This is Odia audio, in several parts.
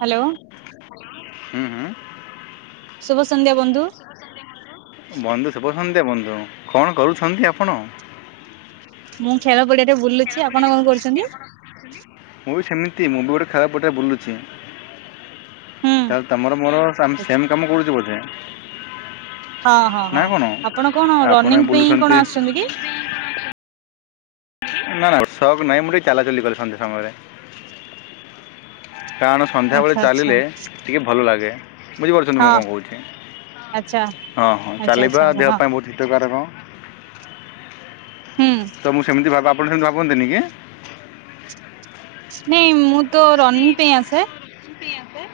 ହ୍ୟାଲୋ। ହୁଁ ହୁଁ! ଶୁଭ ସନ୍ଧ୍ୟା ବନ୍ଧୁ। ବନ୍ଧୁ ଶୁଭ ସନ୍ଧ୍ୟ ବନ୍ଧୁ କଣ କରୁଛନ୍ତି ଆପଣ? ମୁଁ ଖେଳ ପଡିଆରେ ବୁଲୁଚି। ଆପଣ କଁ କରୁଊନ୍ତି? ମୁଁ ବି ସେମିତି ମୁଁ ବି ଗୋଟେ ଖେଳ ପଡିଆ ବୁଲୁଚି ହୁଁ ତାଲେ ତମର ମୋର ତ ଆମ୍ ସେମ୍ କାମ କରୁଚେ ବୋଧେ। ହଁ ହଁ ହଁ ନାଇଁ କଣ ଆପଣ କଣ ଆପଣ ରନିଂ ବି ପାଇଁ କଣ ବୁଲୁଛନ୍ତି ଆସୁଛନ୍ତି କି? ନା ନା ଶକ ନାଇଁ ମୁଁ ଟିକେ ଚାଲାଚଲି କରେ ସନ୍ଧ୍ୟା ସମୟରେ। କାରଣ ସନ୍ଧ୍ୟାବେଳେ ଆଚ୍ଛା ଆଚ୍ଛା ଚାଲିଲେ ଟିକିଏ ଭଲ ଲାଗେ ବୁଝିପାରୁଚନ୍ତି ମୁଁ ହଁ କଣ କହୁଚି। ଆଚ୍ଛା ହଁ ହଁ ଆଚ୍ଛା ଚାଲିବା ଆଚ୍ଛା ଦେହ ହଁ ପାଇଁ ବହୁତ୍ ହିତକାର। ହୁଁ ତ ମୁଁ ସେମିତି ଭାବେ ଆପଣ ସେମିତି ଭାବନ୍ତିନି କି? ନାଇଁ ମୁଁ ତ ରନିଂ ପାଇଁ ଆସେ। [unintelligible] ପାଇଁ ଆସେ।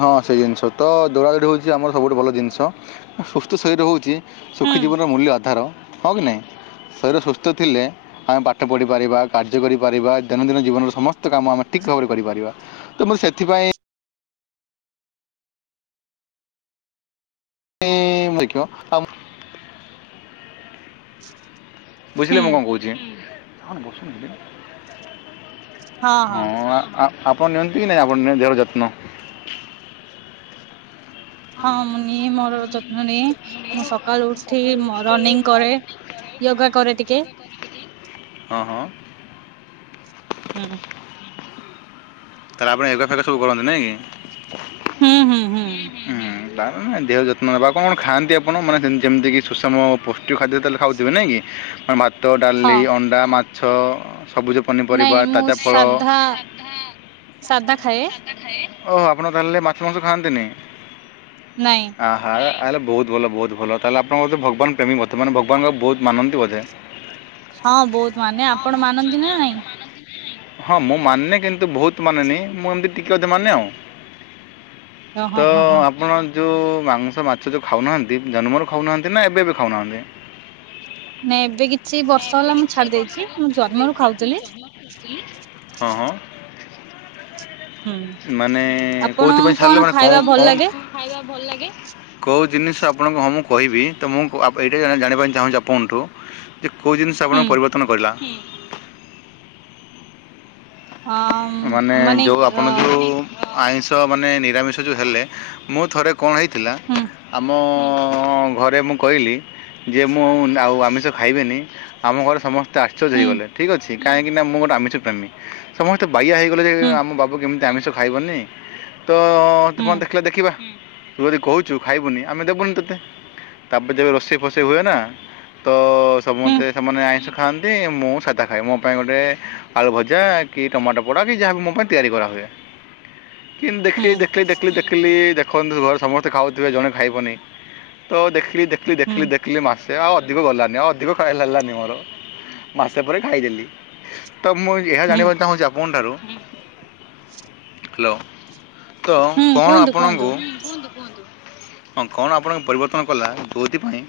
ହଁ ସେ ଜିନ୍ଷ ତ ଦୌଡ଼ଦୋଡ଼ି ହଉଚି ଆମର ସବୁଠୁ ଭଲ ଜିନ୍ଷ। ସୁସ୍ଥ ଶରୀର ହଉଚି ହୁଁ ସୁଖୀ ଜୀବନର ମୂଲ୍ୟ ଆଧାର ହଁ କି ନାହିଁ। ଶରୀର ସୁସ୍ଥ ଥିଲେ ଆମେ ପାଠ ପଢ଼ିପାରିବା କାର୍ଯ୍ୟ କରିପାରିବା ଦୈନନ୍ଦିନ ଜୀବନର ସମସ୍ତ କାମ ଆମେ ଠିକ୍ ଭାବରେ କରିପାରିବା। ତ ମୁଁ ସେଥିପାଇଁ ଏମ୍ ଦେଖିବ ଆଉ। ବୁଝିଲେ ହୁଁ ମୁଁ କଣ କହୁଚି? ହୁଁ ହଁ ଆ ଆ ଆପଣ ନିଅନ୍ତୁ କି ନାଇଁ ଆପଣ ଦେହର ଯତ୍ନ। ହଁ ମୁଁ ନିଏ ମୋର ଯତ୍ନ ନିଏ। ମୁଁ ସକାଳୁ ଉଠି ରନିଂ କରେ। ୟୋଗା କରେ ଟିକେ। ଅଁ ହଁ। ଉଁ ହୁଁଁ ତାହେଲେ ଆପଣ ଏବେ ଫବେ ସବୁ କରନ୍ତି ନାଇଁ କି? ହୁଁ ହୁଁ ହୁଁ ବା ମାନେ ଦେହର ଯତ୍ନ ନବା। କଣ ଖାଆନ୍ତି ଆପଣ? ମାନେ ଯେମିତି କି ସୁଷମ ପୌଷ୍ଟିଖାଦ୍ୟ ତାହେଲେ ଖାଉଥିବେ ନାଇଁ କି। ଆ ଭାତ ହଁ ଡ଼ାଲି ଅଣ୍ଡା ମାଛ ସବୁଜ ନାଇଁ ପନିପରିବା ମୁଁ ତାଜା ଫଳ ସାଧା ସାଧା ଖାଏ। ଓହୋ ଆପଣ ତାହେଲେ ମାଛ ମାଂସ ଖାନ୍ତିନି। ନାଇଁ ଆ ‌ହା ହେଲେ ବହୁତ ଭଲ ବହୁତ ଭଲ ତାହେଲେ ଆପଣ ବୋଧେ ଭଗବାନ ପ୍ରେମୀ ବର୍ତ୍ତମାନ ଭଗବାନଙ୍କୁ ବହୁତ ମାନନ୍ତି ବୋଧେ। [inaudible] ହଁ ବହୁତ ମାନେ ଆପଣ ମାନନ୍ତି ନା ନାଇଁ। ହଁ ମୁଁ ମାନେ କିନ୍ତୁ ବହୁତ ମାନେନି ମୁଁ ଏମିତି ଟିକେ ଅଧେ ମାନେ ଆଉ। ଓ ହଁ ତ ହଁ ହଁ ଆପଣ ଯୋଉ ମାଂସ ମାଛ ଯୋଉ ଖାଉନାହାନ୍ତି ଜନ୍ମରୁ ଖାଉନାହାନ୍ତି ନା ଏବେ ବି ଖାଉନାହାନ୍ତି? ନାଇଁ ଏବେ କିଛି ବର୍ଷ ହେଲା ମୁଁ ଛାଡ଼ି ଦେଇଚି। ମୁଁ ଜନ୍ମରୁ ଖାଉଥିଲି। ଅଁ ହଁ। ହୁଁ। ମାନେ ଆପଣ କୋଉଥିପାଇଁ ଛାଡ଼ିଲେ ମାନେ ଖାଇବା କଣ ଭଲ ଲାଗେ? କଣ ଖାଇବା ଭଲ ଲାଗେ? କୋଉ ଜିନିଷ ଆପଣଙ୍କୁ ହଁ ମୁଁ କହିବି। ତ ମୁଁ ଆପ୍ ଏଇଟା ଜାଣିବା ପାଇଁ ଚାହୁଁଚି ଆପଣଠୁ। ଯେ କୋଉ ଜିନିଷ ଆପଣ ହୁଁ ପରିବର୍ତ୍ତନ କରିଲା? ହଁ ମାନେ ଯୋଉ ଆପଣ ଯୋଉ ଆଇଁଷ ମାନେ ନିରାମିଷ ଯୋଉ ହେଲେ। ମୁଁ ଥରେ କଣ ହେଇଥିଲା। ହୁଁ ଆମ ଆମ ଘରେ ମୁଁ କହିଲି ଯେ ମୁଁ ଆଉ ଆମିଷ ଖାଇବନି। ଆମ ଘରେ ସମ ସେ ଆଶ୍ଚର୍ଯ୍ୟ ହୁଁ ହେଇଗଲେ। ଠିକ୍ ଅଛି କାହିଁକି ନା ମୁଁ ଗୋଟେ ଆମିଷ ପ୍ରେମୀ ସମ ସମସ୍ତ ବାୟା ହେଇଗଲେ ଯେ ହୁଁ ଆମ ବାବୁ କେମିତି ଆମିଷ ଖାଇବନି। ତ ଯେ ହୁଁ ପର୍ଯ୍ୟନ୍ତ ଦେଖିଲେ ଦେଖିବା। ତୁ ଯଦି କହୁଚୁ ଖାଇବୁନି ଆମେ ଦେବୁନି ତତେ। ତାପରେ ଯେବେ ରୋଷେଇ ଫୋସେଇ ହୁଏ ନା। ତ ତ ହୁଁ ସମେସ୍ତେ ସେମାନେ ଆଇଁଷ ଖାଆନ୍ତି। ମୁଁ ସାଧା ଖାଏ। ମୋ ପାଇଁ ଗୋଟେ ଆଳୁ ଭଜା କି ଟମାଟ ପୋଡ଼ା କି ଯାହାବି ମୋ ପାଇଁ ତିଆରି କରାହୁଏ। କିନ୍ତୁ ହୁଁ ଦେଖିଲେ ଦେଖିଲେ ଦେଖିଲେ ଦେଖି ଦେଖିଲି ଦେଖନ୍ତୁ ଘରେ ସମସ୍ତେ ଖାଉଥିବେ ଜଣେ ଖାଇବନି। ତ ଦେଖିଲି ଦେଖିଲି ଦେଖିଲି ଦେ ହୁଁ ଦେଖିଲି ମାସେ ଆଉ ଅଧିକ ଗଲାନି ଆଉ ଅଧିକ ଖା ହେଲାନି ମୋର ମାସେ ପରେ ଖାଇଦେଲି। ତ ମୁଁ ଏହା ହୁଁ ଜାଣିବାକୁ ଚାହୁଁଚି ଆପଣ ଠାରୁ [inaudible] ହାଲୋ ତ ହୁଁ କଣ କୁହନ୍ତୁ କୁହନ୍ତୁ। ଆପଣଙ୍କୁ କୁହନ୍ତୁ କୁହନ୍ତୁ ହଁ କଣ ଆପଣଙ୍କ ପରିବର୍ତ୍ତନ କଲା। କୋଇଥିପାଇଁ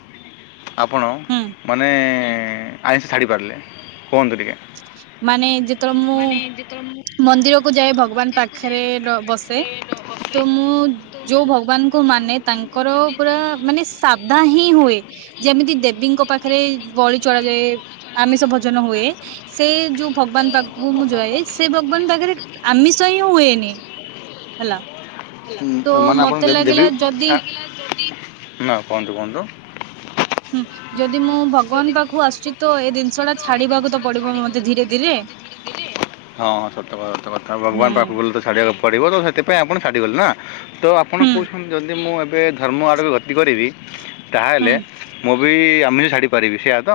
ଆପଣ ହୁଁ ମାନେ ଆଇଁଷ ଛାଡ଼ିପାରିଲେ କୁହନ୍ତୁ ଟିକେ। ମାନେ ଯେତେବେଳେ ମୁଁ ମନ୍ଦିରକୁୁ ଯାଏ ଭଗବାନ ପାଖରେ ପ୍ର ବସ୍ ବସେ ତ ମୁଁ ଯୋଉ ଭଗବାନଙ୍କୁ ମାନେ ତାଙ୍କର ପୁରା ମାନେ ସାଧା ହିଁ ହୁଏ। ଯେମିତି ଦେବୀଙ୍କ ପାଖରେ ବଳି ଚଳାଯାଏ, ଆମିଷ ଭୋଜନ ହୁଏ ସେ ଯୋଉ ଭଗବାନ୍ ପା ହ ମୁଁ ଯଏ, ସେ ଭଗବାନଙ୍କ ପାଖରେ ଆମିଷ ହିଁ ହୁଏନି, ହେଲା। ତ ମାନେ ଆପଣ ମତେ ଦେବି ଦେବି ଲାଗିଲା ଯଦି ନା କୁହନ୍ତୁ କୁହନ୍ତୁ। ହୁଁ, ଯଦି ମୁଁ ଭଗବାନ ପାଖକୁ ଆସୁଚି ତ, ଏ ଜିନିଷ୍ ଟା ଛାଡିବାକୁ ତ ପଡ଼ିବ ମତେ ଧୀରେ ଧୀରେ। ହଁ ସତ କଥା, ସତ କଥା, ହୁଁ ଭଗବାନ୍ ପାଖକୁ ଗଲେ ଛାଡ଼ିବାକୁ ପଡ଼ିବ, ତ ସେଥିପାଇଁ ଆପଣ ଛାଡିଗଲେ ନା ତ ଆପଣ ହୁଁ କହୁଛନ୍ତି, ଯଦି ମୁଁ ଏବେ ଧର୍ମ ଆଡ଼କୁ ଗତି କରିବି ହୁଁ ତାହାଲେ ମୁଁ ବି ଆମିରି ଛାଡ଼ି ପାରିବି, ସେୟା ତ?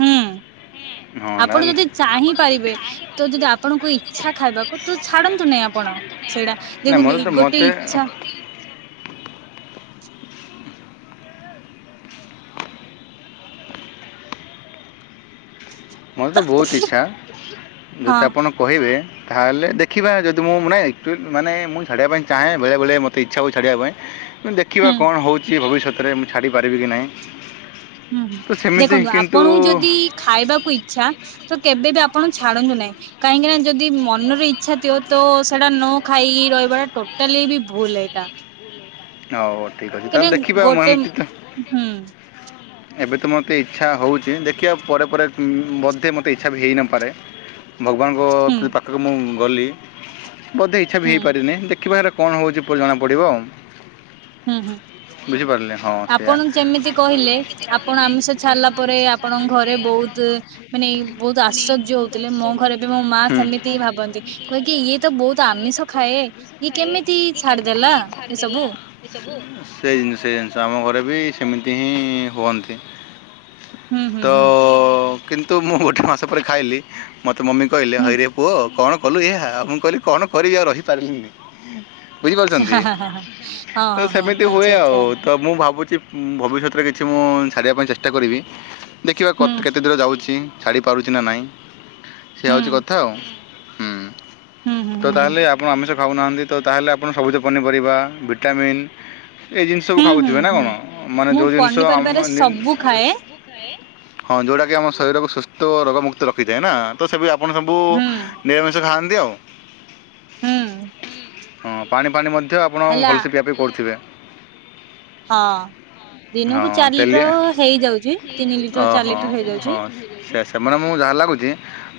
ହୁଁ। ହଁ ଆପଣ ଯଦି [unintelligible] ଚାହିଁ ପାରିବେ, ତ ଯଦି ଆପଣଙ୍କୁ ଇଛା ଖାଇବାକୁ, ତ ଛାଡନ୍ତୁ ନାହିଁ ଆପଣ, ସେଇଟା ନା ମୋର ଦେଖନ୍ତୁ, ତ ଏଇ ଗୋଟେ ମୋତେ ଇଛା ମୋରେ ତ ବହୁତ୍ ଇଛା, ହଁ ଯଦି ଆପଣ କହିବେ ତାହେଲେ ଦେଖିବା, ଯଦି ମୁଁ ମୁଣେ ମାନେ ମୁଁ ଛାଡ଼ିବା ପାଇଁ ଚାହେଁ, ବେଳେବେଳେ ମୋତେ ଇଛା ହୁଏ ଛାଡ଼ିବା ପାଇଁ ମୁ ଦେଖିବା ହୁଁ କଣ ହଉଚି ଭବିଷ୍ୟତରେ, ମୁଁ ଛାଡ଼ିପାରିବି କି ନାହିଁ? ହୁଁ ତ ହୁଁ, ସେମିତି ଦେଖନ୍ତୁ କିନ୍ତୁ ଆପଣଙ୍କୁ ଯଦି ଖାଇବାକୁ ଇଛା ତ କେବେ ବି ଆପଣ ଛାଡ଼ନ୍ତୁ ନାହିଁ। କାହିଁକି ନା ଯଦି ମନର ଇଛା ଥିବ, ତ ସେଇଟା ନ ଖାଇକି ରହିବାଟା ଟୋଟାଲି ବି ଭୁଲ୍ ଏଇଟା। ହଉ ଠିକ୍ ଅଛି, କାହିଁକିନା ତାହେଲେ ଦେଖିବା ମୁଁ ଗୋଟେ ହୁଁ ଏମିତି ତ ହୁଁ ଏବେ ତ ମୋତେ ଇଛା ହେଉଚି, ଦେଖିବା ପରେ ପରେ ବୋଧେ ମୋତେ ଇଛା ବି ହେଇନପାରେ। ଭଗବାନଙ୍କ ପାଖକୁ ମୁଁ ଗଲି, ବୋଧେ ଇଛା ବି ହୁଁ ହେଇପାରିନି, ଦେଖିବାର କଣ ହଉଚି, ପରେ ଜଣାପଡ଼ିବ ଆଉ। ହୁଁ ହୁଁ। ବୁଝିପାରିଲେ? ହଁ ସେଇଆ। ଆପଣ ଯେମିତି କହିଲେ, ଆପଣ ଆମିଷ ଛାଡିଲା ପରେ ଆପଣଙ୍କ ଘରେ ବହୁତ୍ ମାନେ ବହୁତ୍ ଆଶ୍ଚର୍ଯ୍ୟ ହଉଥିଲେ, ମୋ ଘରେ ବି ମୋ ମା ସେମିତି ହି ଭାବନ୍ତି, କୁହେକି ଇଏ ତ ବହୁତ୍ ଆମିଷ ଖାଏ, ଇଏ କେମିତି ଛାଡିଦେଲା ଏସବୁ? ସେଇ ଜିନିଷ୍ ସେଇ ଜିନିଷ୍ ଆମ ଘରେ ବି ସେମିତି ହିଁ ହୁଅନ୍ତି। ହୁଁ ହୁଁ ତ ହୁଁ। କିନ୍ତୁ ମୁଁ ଗୋଟେ ମାସ ପରେ ଖାଇଲି, ମୋତେ ମମି କହିଲେ ହୁଁ ହଇରେ ପୁଅ କଣ କଲୁ ଏୟା, ମୁଁ କହିଲି କଣ କରିମି ଆଉ ରହିପାରିଲିନି, ବୁଝିପାରୁଚନ୍ତି? ଓହୋ, ହଁ। ତ ହଁ ହଁ ସେମିତି ହୁଏ ଆଚ୍ଛା ଆଉ। ଆଚ୍ଛା ତ ମୁଁ ଭାବୁଚି ଭବିଷ୍ୟତରେ କିଛି ମୁଁ ଛାଡ଼ିବା ପାଇଁ ଚେଷ୍ଟା କରିବି। ଦେଖିବା କ ହୁଁ କେତେ ଦୂର ଯାଉଚି, ଛାଡ଼ି ପାରୁଚି ନା ନାହିଁ, ସେୟା ହୁଁ ହେଉଚି କଥା ଆଉ। ହୁଁ ହୁଁ ହୁଁ ତ ହୁଁ ତାହେଲେ ଆପଣ ଆମିଷ ଖାଉନାହାନ୍ତି, ତ ତାହେଲେ ଆପଣ ସବୁଜ ପନିପରିବା, ଭିଟାମିନ୍ ଏଇ ଜିନିଷକୁୁ ହୁଁ ହୁଁ ଖାଉଥିବେ ନା ହୁଁ କଣ, ମାନେ ମୁଁ ଯୋଉ ଜିନିଷ ପନିପରିବାରେ ଆମମାନେ ସବୁ ଖାଏ ହଁ, ଯୋଉଟା କିି ଆମ ଶରୀରକୁ ସୁସ୍ଥ ଓ ରୋଗ ମୁୁକ୍ତ ରଖିଥାଏ ନା ତ ସେ ବି ଆପଣ ସବୁ ହୁଁ ନିରାମିଷ ଖାଆନ୍ତି ଆଉ। ହୁଁ। ହଁ, ପାଣି ଫାଣି ମଧ୍ୟ ଆପଣ ହେଲା ଭଲସେ ପିଆପିଇ କରୁଥିବେ? ହଁ। ହଁ ଦିନକୁ ଚାରି ତେଲିଆ ଲିଟର ହେଇଯାଉଚି, ତିନି ଲିଟର ଚାରି ଓହୋ ଲିଟର ହଁ ହେଇଯାଉଚି। ସେ ସେମାନେ ମୁଁ ଯାହା ଲାଗୁଚି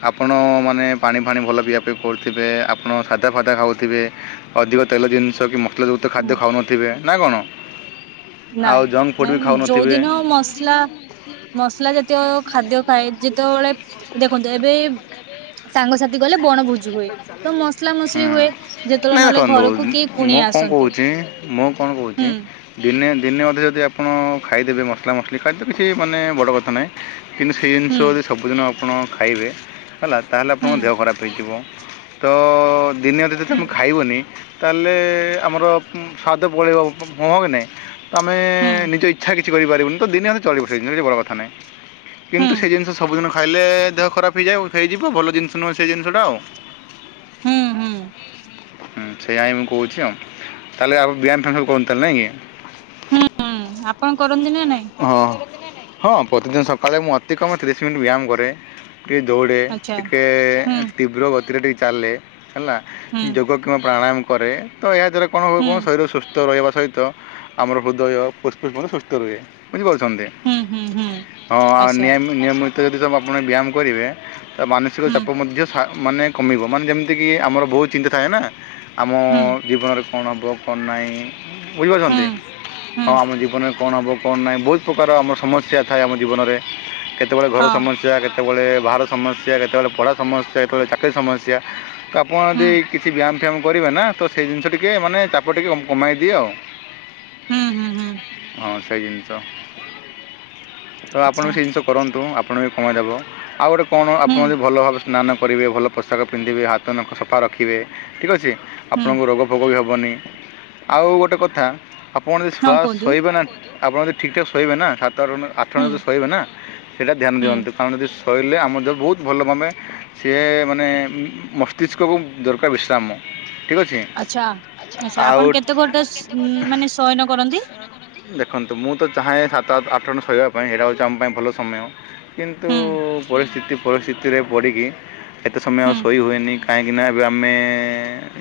ଆପଣ ମାନେ ପାଣି ଫାଣି ଭଲ ପିଆ ପିଇ କରୁଥିବେ ଆପଣ ସାଦା ଫାଦା ଖାଉଥିବେ। ଅଧିକ ତେଲ ଜିନିଷ କି ମସଲାଯୁକ୍ତ ହୁଁ ଖାଦ୍ୟ ଖାଉନଥିବେ ନା କଣ? ଆଉ ନାଇଁ ଜଙ୍କ୍ ଫୁଡ଼୍ ବି ନାଇଁ ଖାଉନଥିବେ ଯୋଉଦିନ ମସଲା ମସଲା ଜାତୀୟ ଖାଦ୍ୟ ଖାଏ ଯେତେବେଳେ ଦେଖନ୍ତୁ ଏବେ ସାଙ୍ଗସାଥି ଗଲେ ବଣଭୋ ହୁଁ ନା ଯେତେବେଳେ ନା ନହେଲେ ଦେଖନ୍ତୁ ଘରକୁ କିଏ ମୁଁ କୁଣିଆ କଣ ଆସନ୍ତି କହୁଚି ମୁଁ କଣ କହୁ ହୁଁ ଦିନେ ଦିନେ ଅଧେ ଯଦି ଆପଣ ଖାଇଦେବେ ମସଲା ମସଲି ଖାଦ୍ୟ କିଛି ମାନେ ବଡ଼ କଥା ନାହିଁ। କିନ୍ତୁ ସେ ଜିନିଷ ହୁଁ ଯଦି ସବୁଦିନ ଆପଣ ଖାଇବେ ହେଲା ତାହେଲେ ହୁଁ ଆପଣଙ୍କ ଦେହ ଖରାପ୍ ହେଇଯିବ। ତ ଦିନେ ଅଧେ ଯଦି ହୁଁ ତମେ ଖାଇବନି ତାହେଲେ ଆମର ହୁଁ ସ୍ଵାଦ ପଳେଇବ ମହକେ ନାଇଁ ତମେ ହୁଁ। ନିଜ ଇଚ୍ଛା କି କିଛି କରିପାରିବନି ତ ଦିନେ ଅଧେ ଚଳିବ କିଛି ବଡ଼ କଥା ନାହିଁ ହୁଁ କିନ୍ତୁ ସେ ଜିନିଷ ସବୁ ଦିନ। ଖାଇଲେ ଦେହ ଖରାପ୍ ହେଇଯାଏ ହେଇଯିବ ଭଲ ଜିନିଷ ନୁହେଁ ସେ ଜିନିଷଟା ଆଉ। ହୁଁ ହୁଁ। ହୁଁ ସେୟାଇ ମୁଁ କହୁଚି ଆଉ ତାହେଲେ ଆଉ ବିହାନ ଫିଆନ [inaudible] ନା କି। ସାପଣ କରନ୍ତି ନାଇଁ? ହଁ ହଁ ପ୍ରତିଦିନ ସକାଳେ ମୁଁ ଅତି କମ୍ ତିରିଶ ମିନିଟ୍ ବ୍ୟାୟାମ କରେ। ଟିକେ ଦୌଡ଼େ ଆଚ୍ଛା ଟିକେ ହୁଁ ତୀବ୍ର ଗତିରେ ଟିକେ ଚାଲେ ହେଲା ହୁଁ ଯୋଗ କି ପ୍ରାଣାୟାମ କରେ ତ ଏହା ଦ୍ୱାରା କଣ ହୁଁ ହୁଏ ଶରୀର ସୁସ୍ଥ ସୁସ୍ଥ ରହିବା ସହିତ ଆମର ହୃଦୟ ପୁଷ୍ପୁଷ୍ପ ସୁସ୍ଥ ରୁହେ ବୁଝି କରୁଛନ୍ତି। ହୁଁ ହୁଁ ହୁଁ ହଁ ଆଉ ଆଚ୍ଛା ନିୟାମ ନିୟମିତ ଯଦିୁ ଆପଣ ବ୍ୟାୟାମ କରିବେ। ତା ମାନସିକ ହୁଁ ଚାପ ମଧ୍ୟ ସା ମାନେ କମିବ ମାନେ ଯେମିତିକି ଆମର ବହୁତ୍ ଚିନ୍ତା ଥାଏ ନା। ଆମ ହୁଁ ଜୀବରେ କଣ ହବ କଣ ନାଇଁ? ବୁଝିପାରୁଚନ୍ତି ହୁଁ ହୁଁ ହଁ ଆମ ଜୀବନରେ କଣ ହବ? କଣ ନାହିଁ ବହୁତ୍ ପ୍ରକାର ଆମ ସମସ୍ୟା ଥାଏ ଆମ ଜୀବନରେ କେତେବେଳେ ଘର ସମ ସମସ୍ୟା କେତେବେଳେ ବାହାର ସମସ୍ୟା କେତେବେଳେ ପଢ଼ା ସମସ୍ୟା କେତେବେଳେ ଚାକିରୀ ସମସ୍ୟା। ଆପଣ ଯଦି କିଛି ବ୍ୟାୟାମ ଫ୍ୟାୟାମ। କରିବେ ନା ତ ସେଇ ଜିନିଷ ଟିକେ ମାନେ ଚାପ ଟିକେ କମାଇ ଦିଏ ଆଉ। ହୁଁ ହୁଁ ହୁଁ। ହଁ ସେଇ ଜିନିଷ ତ ଆପଣ ଆଚ୍ଛା ସେ ଜିନିଷ କରନ୍ତୁ ଆପଣ ବି କମେଇଦବ ଆଉ ଗୋଟେ କଣ ଆପଣ ହୁଁ ଯଦି ଭଲ ଭଲ ସ୍ନାନ କରିବେ ଭଲ ପୋଷାକ ପିନ୍ଧିବେ ହାତ ନଖ ସଫା ରଖିବେ ଠିକ୍ ଅଛି ହୁଁ ଆପଣଙ୍କ ରୋଗ ଭୋକ ବି ହବନି ଆଉ ଗୋଟେ କଥା ଆପଣ [inaudible] ହଁ ଶୁଆ କୁହନ୍ତୁ ଶୋଇବେ ନା ଆପଣ ଯଦି ଠିକ୍ ଠାକ୍ ଶୋଇବେ ନା ସାତ ଆଠଜଣ ହୁଁ ଯ ଶୋଇବେ ନା ସେଇଟା ଧ୍ୟାନ ହୁଁ ଦିଅନ୍ତୁ କାରଣ ଯ କହିଲେ ଆମ ଯ ବହୁତ ଭଲ ତମେ ସିଏ ମାନେ ମସ୍ତିଷ୍କକୁ ଦରକାର ବିଶ୍ରାମ। ଠିକ୍ ଅଛି ଆଚ୍ଛା ଆଚ୍ଛା ଆପଣ କେତେ ଗୋଟେସ୍ ଆଉ ମାନେ ସୟନ କରନ୍ତି? ଦେଖନ୍ତୁ ମୁଁ ତ ଚାହେଁ ସାତ ଆଠଜଣ ଶୋଇବା ପାଇଁ ଏଇଟା ହେଉଛି ଆମ ପାଇଁ ଭଲ ସମୟ। କିନ୍ତୁ ହୁଁ ପରିସ୍ଥିତି ପରିସ୍ଥିତିରେ ପଡ଼ିକି ଏତେ ସମୟ ଆଉ ହୁଁ ଶୋଇ ହୁଏନି କାହିଁକିନା ଏବେ ଆମେ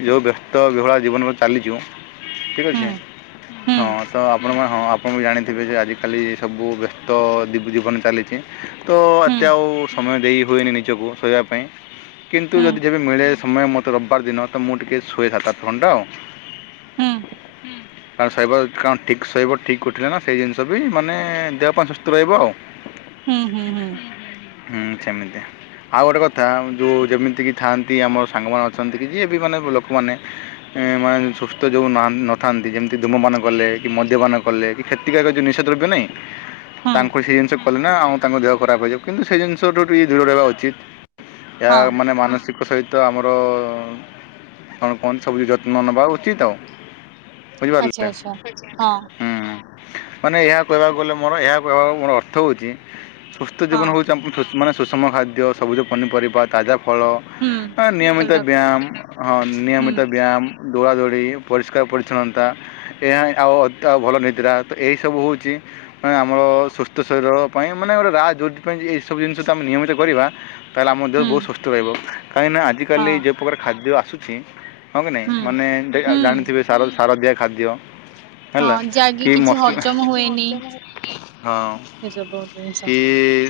ଯେଉଁ ବ୍ୟସ୍ତ ବିହୁଳା ଜୀବନ। କାଲି ଯିମୁ ଠିକ୍ ହୁଁ ଅଛି ହୁଁ ହଁ ତ ଆପଣଙ୍କର ହଁ ଆପଣ ବି ଜାଣିଥିବେ ଯେ ଆଜିକାଲି ସବୁ ବ୍ୟସ୍ତ ଜୀବି ଜୀବନ ଚାଲିଛି। ତ ହୁଁ ଏତେ ଆଉ ସମୟ ଦେଇ ହୁଏନି ନିଜକୁ ଶୋଇବା ପାଇଁ। କିନ୍ତୁ ହୁଁ ଯଦି ଯେବେ ମିଳେ ସମୟ ମୋତେ ରବିବାର ଦିନ ତ ମୁଁ ଟିକିଏ ଶୁଏ ସାତ ଆଠ ଘଣ୍ଟ ଆଉ। ହୁଁ ହୁଁ କାର ଶୋଇବ କାଣ ଠିକ୍ ଶୋଇବ ଠିକ୍ ଗ ଉଠିଲେନା ସେଇ ଜିନିଷ ବି ମାନେ ଦେହ ପାଇଁ ସୁସ୍ଥ ରହିବ ଆଉ ହୁଁ। ହୁଁ ହୁଁ ହୁଁ ହୁଁ ସେମିତି। ଆଉ ଗୋଟେ କଥା ଯୋ ଯେମିତିକି ଥାଆନ୍ତି ଆମର ସାଙ୍ଗମାନେ ଅଛନ୍ତି କି ଯିଏବି ମାନେ ଲୋକମାନେ ଏମାନେ ସୁସ୍ଥ ଯୋଉ ମାନେ ନଥାନ୍ତି ଯେମିତି ଧୂମପାନ କଲେ କି ମଦ୍ୟପାନ କଲେ କି? କ୍ଷତିକାର ଯୋ ନିଶା ଦ୍ରବ୍ୟ ନାଇଁ ହଁ ତାଙ୍କୁ ସେ ଜିନିଷ କଲେ ନା ଆଉ ତାଙ୍କ ଦେହ ଖରାପ ହେଇଯିବ କିନ୍ତୁ ସେ ଜିନିଷଠୁ ଟିକିଏ ଦୂରରହିବା ଉଚିତ୍। ଏହା ହଁ ମାନେ ମାନସିକ ସହିତ ତ ଆମର କଣ କଣ ସବୁ ଯତ୍ନ ନେବା ଉଚିତ୍ ଆଉ ବୁଝିପାରିଲେ ଆଚ୍ଛା ଆଚ୍ଛା ହଁ। ହୁଁ ମାନେ ଏହା କହିବାକୁ ଗଲେ ମୋର ଏହା କହିବାକୁ ମୋର ଅର୍ଥ ହଉଚି ସୁସ୍ଥ ଜୀବନ ହଁ ହଉଛି ଆ ସୁଷମ ମାନେ ସୁଷମ ଖାଦ୍ୟ ସବୁଜ ପନିପରିବା ତାଜା ଫଳ। ହୁଁ ଅ ନିୟମିତ ଚାଲ ବ୍ୟାୟାମ ହଁ ହୁଁ ନିୟମିତ ବ୍ୟାୟାମ। ଦୌଡ଼ାଦୌଡ଼ି ପରିଷ୍କାର ପରିଚ୍ଛନ୍ନତା ଏହା ଆଉ ଅଧା ଭଲ ନିଦ୍ରା ତ ଏହି ସବୁ ହଉଚି ମାନେ ଆମର ସୁସ୍ଥ ଶରୀର ପାଇଁ ମାନେ ଗୋଟେ ରାଜ ଯୋଉଥି ପାଇଁ ଏହିସବୁ ଜିନିଷ ତ ଆମେ ନିୟମିତ କରିବା। ତାହେଲେ ଆମ ଦେହ ହୁଁ ବହୁତ ସୁସ୍ଥ ରହିବ କାହିଁକିନା ଆଜିକାଲି ହଁ ଯେ ପ୍ରକାର ଖାଦ୍ୟ ଆସୁଛି। ହଁ କି ନାଇଁ ହୁଁ ମାନେ ହୁଁ ଜାଣିଥିବେ ସାର ସାରଦିଆ ଖାଦ୍ୟ। ହଁ ଯାଗି କି ମସଲା ହଁ ଏସବୁ ଜିନିଷ ଏ। ଏ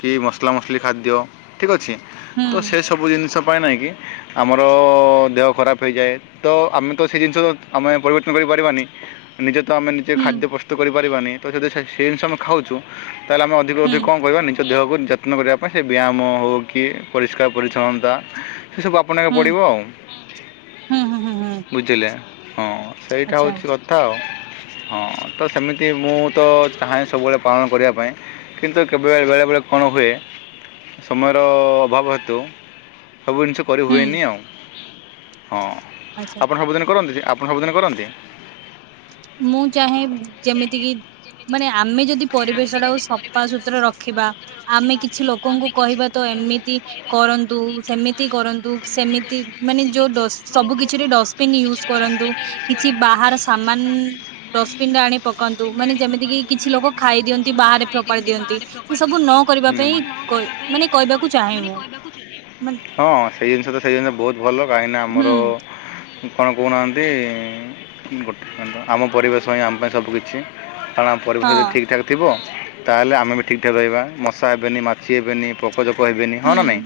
କି ମସଲା ମସିଲି ଖାଦ୍ୟ ଠିକ୍ ଅଛି। ହୁଁ ତ ସେସବୁ ଜିନିଷ ପାଇଁ ନାଇଁ କି ଆମର ଦେହ ଖରାପ ହେଇଯାଏ ତ ଆମେ ତ ସେ ଜିନିଷ ଆମେ ପରିବର୍ତ୍ତନ କରିପାରିବାନି। ନିଜେ ତ ଆମେ ନିଜେ ହୁଁ ଖାଦ୍ୟ ପ୍ରସ୍ତୁତ କରିପାରିବାନି ତ ଯଦି ସେ ସେ ଜିନିଷ ଆମେ ଖାଉଚୁ। ତାହେଲେ ଆମେ ଅଧିକ ହୁଁ ଅଧିକ କଣ କହିବା ନିଜ ଦେହକୁ ଯତ୍ ଯତ୍ନ କରିବା ପାଇଁ ସେ ବ୍ୟାୟାମ ହଉକି ପରିଷ୍କାର ପରିଚ୍ଛନ୍ନତା ସେ ସବୁ ଆପ୍ ଆପଣେଇବାକୁ ହୁଁ ପଡ଼ିବ। ହୁଁ ହୁଁ ହୁଁ ବୁଝିଲେ ହଁ ସେଇଟା ଆଚ୍ଛା ହେଉଛି କଥା। ଥାଉ। [inaudible] ହଁ ତ ସେମିତି ମୁଁ ତ ଚାହେଁ ସବୁବେଳେ ପାଳନ କରିବା ପାଇଁ କିନ୍ତୁ କେବେ ବେଳେ ବେଳେ କଣ ହୁଏ ସମୟର ଅଭାବ ହେତୁ ସବୁ ଜିନିଷ ହୁଁ କରିହୁଏନି ଆଉ ହଁ ଆଚ୍ଛା ଆପଣ ସବୁଦିନ କରନ୍ତି ସେଇ ଆପ୍ ଆପଣ ସବୁଦିନ କରନ୍ତି। ମୁଁ ଚାହେଁ ଯେମିତି କିି? ମାନେ ଆମେ ଯଦି ପରିବେଶଟାକୁ ସଫା ସୁତୁରା ରଖିବା ଆମେ କି? କିଛି ଲୋକଙ୍କୁ କହିବା ତ ଏମିତି କରନ୍ତୁ ସେମିତି କରନ୍ତୁ ସେମିତି ମାନେ ଯୋଉ ଡ଼ଷ୍ଟ ସବୁ କିଛିରେ ଡଷ୍ଟପିନ୍ ୟୁଜ୍ କରନ୍ତୁ କିଛି ବାହାର ସାମ୍ ଡଷ୍ଟବିନ ରେ ଆଣି ପକାନ୍ତୁ ମାନେ ଯେମିତି କିି କିଛି ଲୋକ ଖାଇ ଦିଅନ୍ତି ବାହାରେ ଫୋପାଡି ଦିଅନ୍ତି। ଏ ସବୁ ନ କରିବା ପାଇଁ କଇ ମାନେ କହିବାକୁ ଚାହେଁ ମୁଁ। ମାନେ ହଁ ସେଇ ଜିନିଷ ତ ସେଇ ଜିନିଷ ବହୁତ ଭଲ କାହିଁକିନା ହୁଁ ଆମର କଣ କହୁନାହାନ୍ତି ଗୋଟେ ଆମ ପରିବେଶ ଆମ ପାଇଁ ସବୁ କିିଛି। କାରଣ ଆମ ପରିବେଶ ହଁ ଯଦିଠିକ ଠାକ୍ ଥିବ ତାହେଲେ ଆମେ ବି ଠିକ୍ ଠାକ୍ ରହିବ। ମଶା ହେବେନି ମାଛି କିଛି ହେବେନି ପୋକଜୋକ ହେବେନି ହଁ ହୁଁ ନା ନାଇଁ।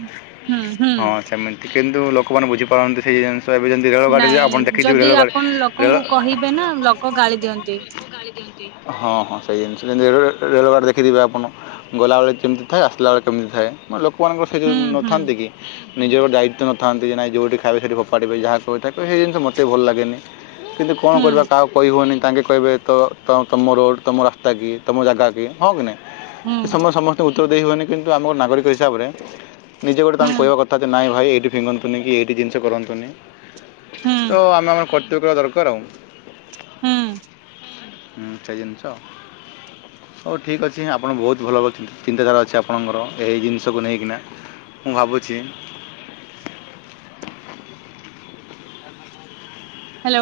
ହୁଁ ହୁଁ। ହଁ ସେମିତି। କିନ୍ତୁ ଲୋକମାନେ ବୁଝିପାରନ୍ତି ସେହି ଜିନିଷ ଏବେ ଯେମିତି ରେଳଗାଡ଼ିରେ ଆପଣ ନାଇଁ ଦେଖିଥିବେ ଯଦି ରେଳଗାଡ଼ି ଆପଣ ରେଳ ଲୋକଙ୍କୁ କହିବେ ନା ଲକ୍ କ ଗାଳି ଦିଅନ୍ତି। ହଁ ହଁ ସେଇ ଜିନିଷଯେମତି ରେଳଗଡି ଦେଖିଥିବେ ଆପଣ। ଗଲାବେଳେ କେମିତି ଥାଏ ଆସିଲା ବେଳେ କେମିତି ଥାଏ। ଲୋକମାନଙ୍କର ସେ ଯଉ ହୁଁ ହୁଁ ନଥାନ୍ତି କି ନିଜର ଦାୟିତ୍ୟ ନଥାନ୍ତି ନାଇ ଯୋଉଠି ଖାଇବେ ସେଠି ଫୋପାଡ଼ିବେ ଯାହା କହ ତାକୁ ସେ ଜିନିଷ ମୋତେ ଭଲ ଲାଗେନି। କିନ୍ତୁ କଣ ହୁଁ କରିବା କାହାକୁ କହି ହୋଉନି ତାଙ୍କେ କହିବେ ତ ତ ତମ ରୋଡ ତମ ରାସ୍ତା କି ତମ ଜାଗା କି ହଁ କି ନାଇଁ ହୁଁ ଏ ସମ ସମ ତ ଉତ୍ତର ଦେଇ ହୁଏନି କିନ୍ତୁ ଆମେ ଗୋଟେ ନାଗରିକ ହିସାବରେ ନିଜେ ଗୋଟେ ହୁଁ ତାଙ୍କୁ କହିବା କଥା ଯେ ନାଇଁ ଭାଇ ଏଇଠି ଫିଙ୍ଗନ୍ତୁନି କି ଏଇଠି ଜିନିଷ କରନ୍ତୁନି ହୁଁ ତ ଆମେ ଆମର କର୍ତ୍ତବ୍ୟ ଦରକାର ଆଉ। ହୁଁ। ହୁଁ ସେଇ ଜିନିଷ। ହୋଉ ଠିକ୍ ଅଛି ଆପଣ ବୋହୁତ ଭଲ [unintelligible] ଚିନ୍ତାଧାରା ଅଛି ଆପଣଙ୍କର ଏହି ଜିନିଷକୁ ନେଇକିନା। ମୁଁ ଭାବୁଛି ହ୍ୟାଲୋ।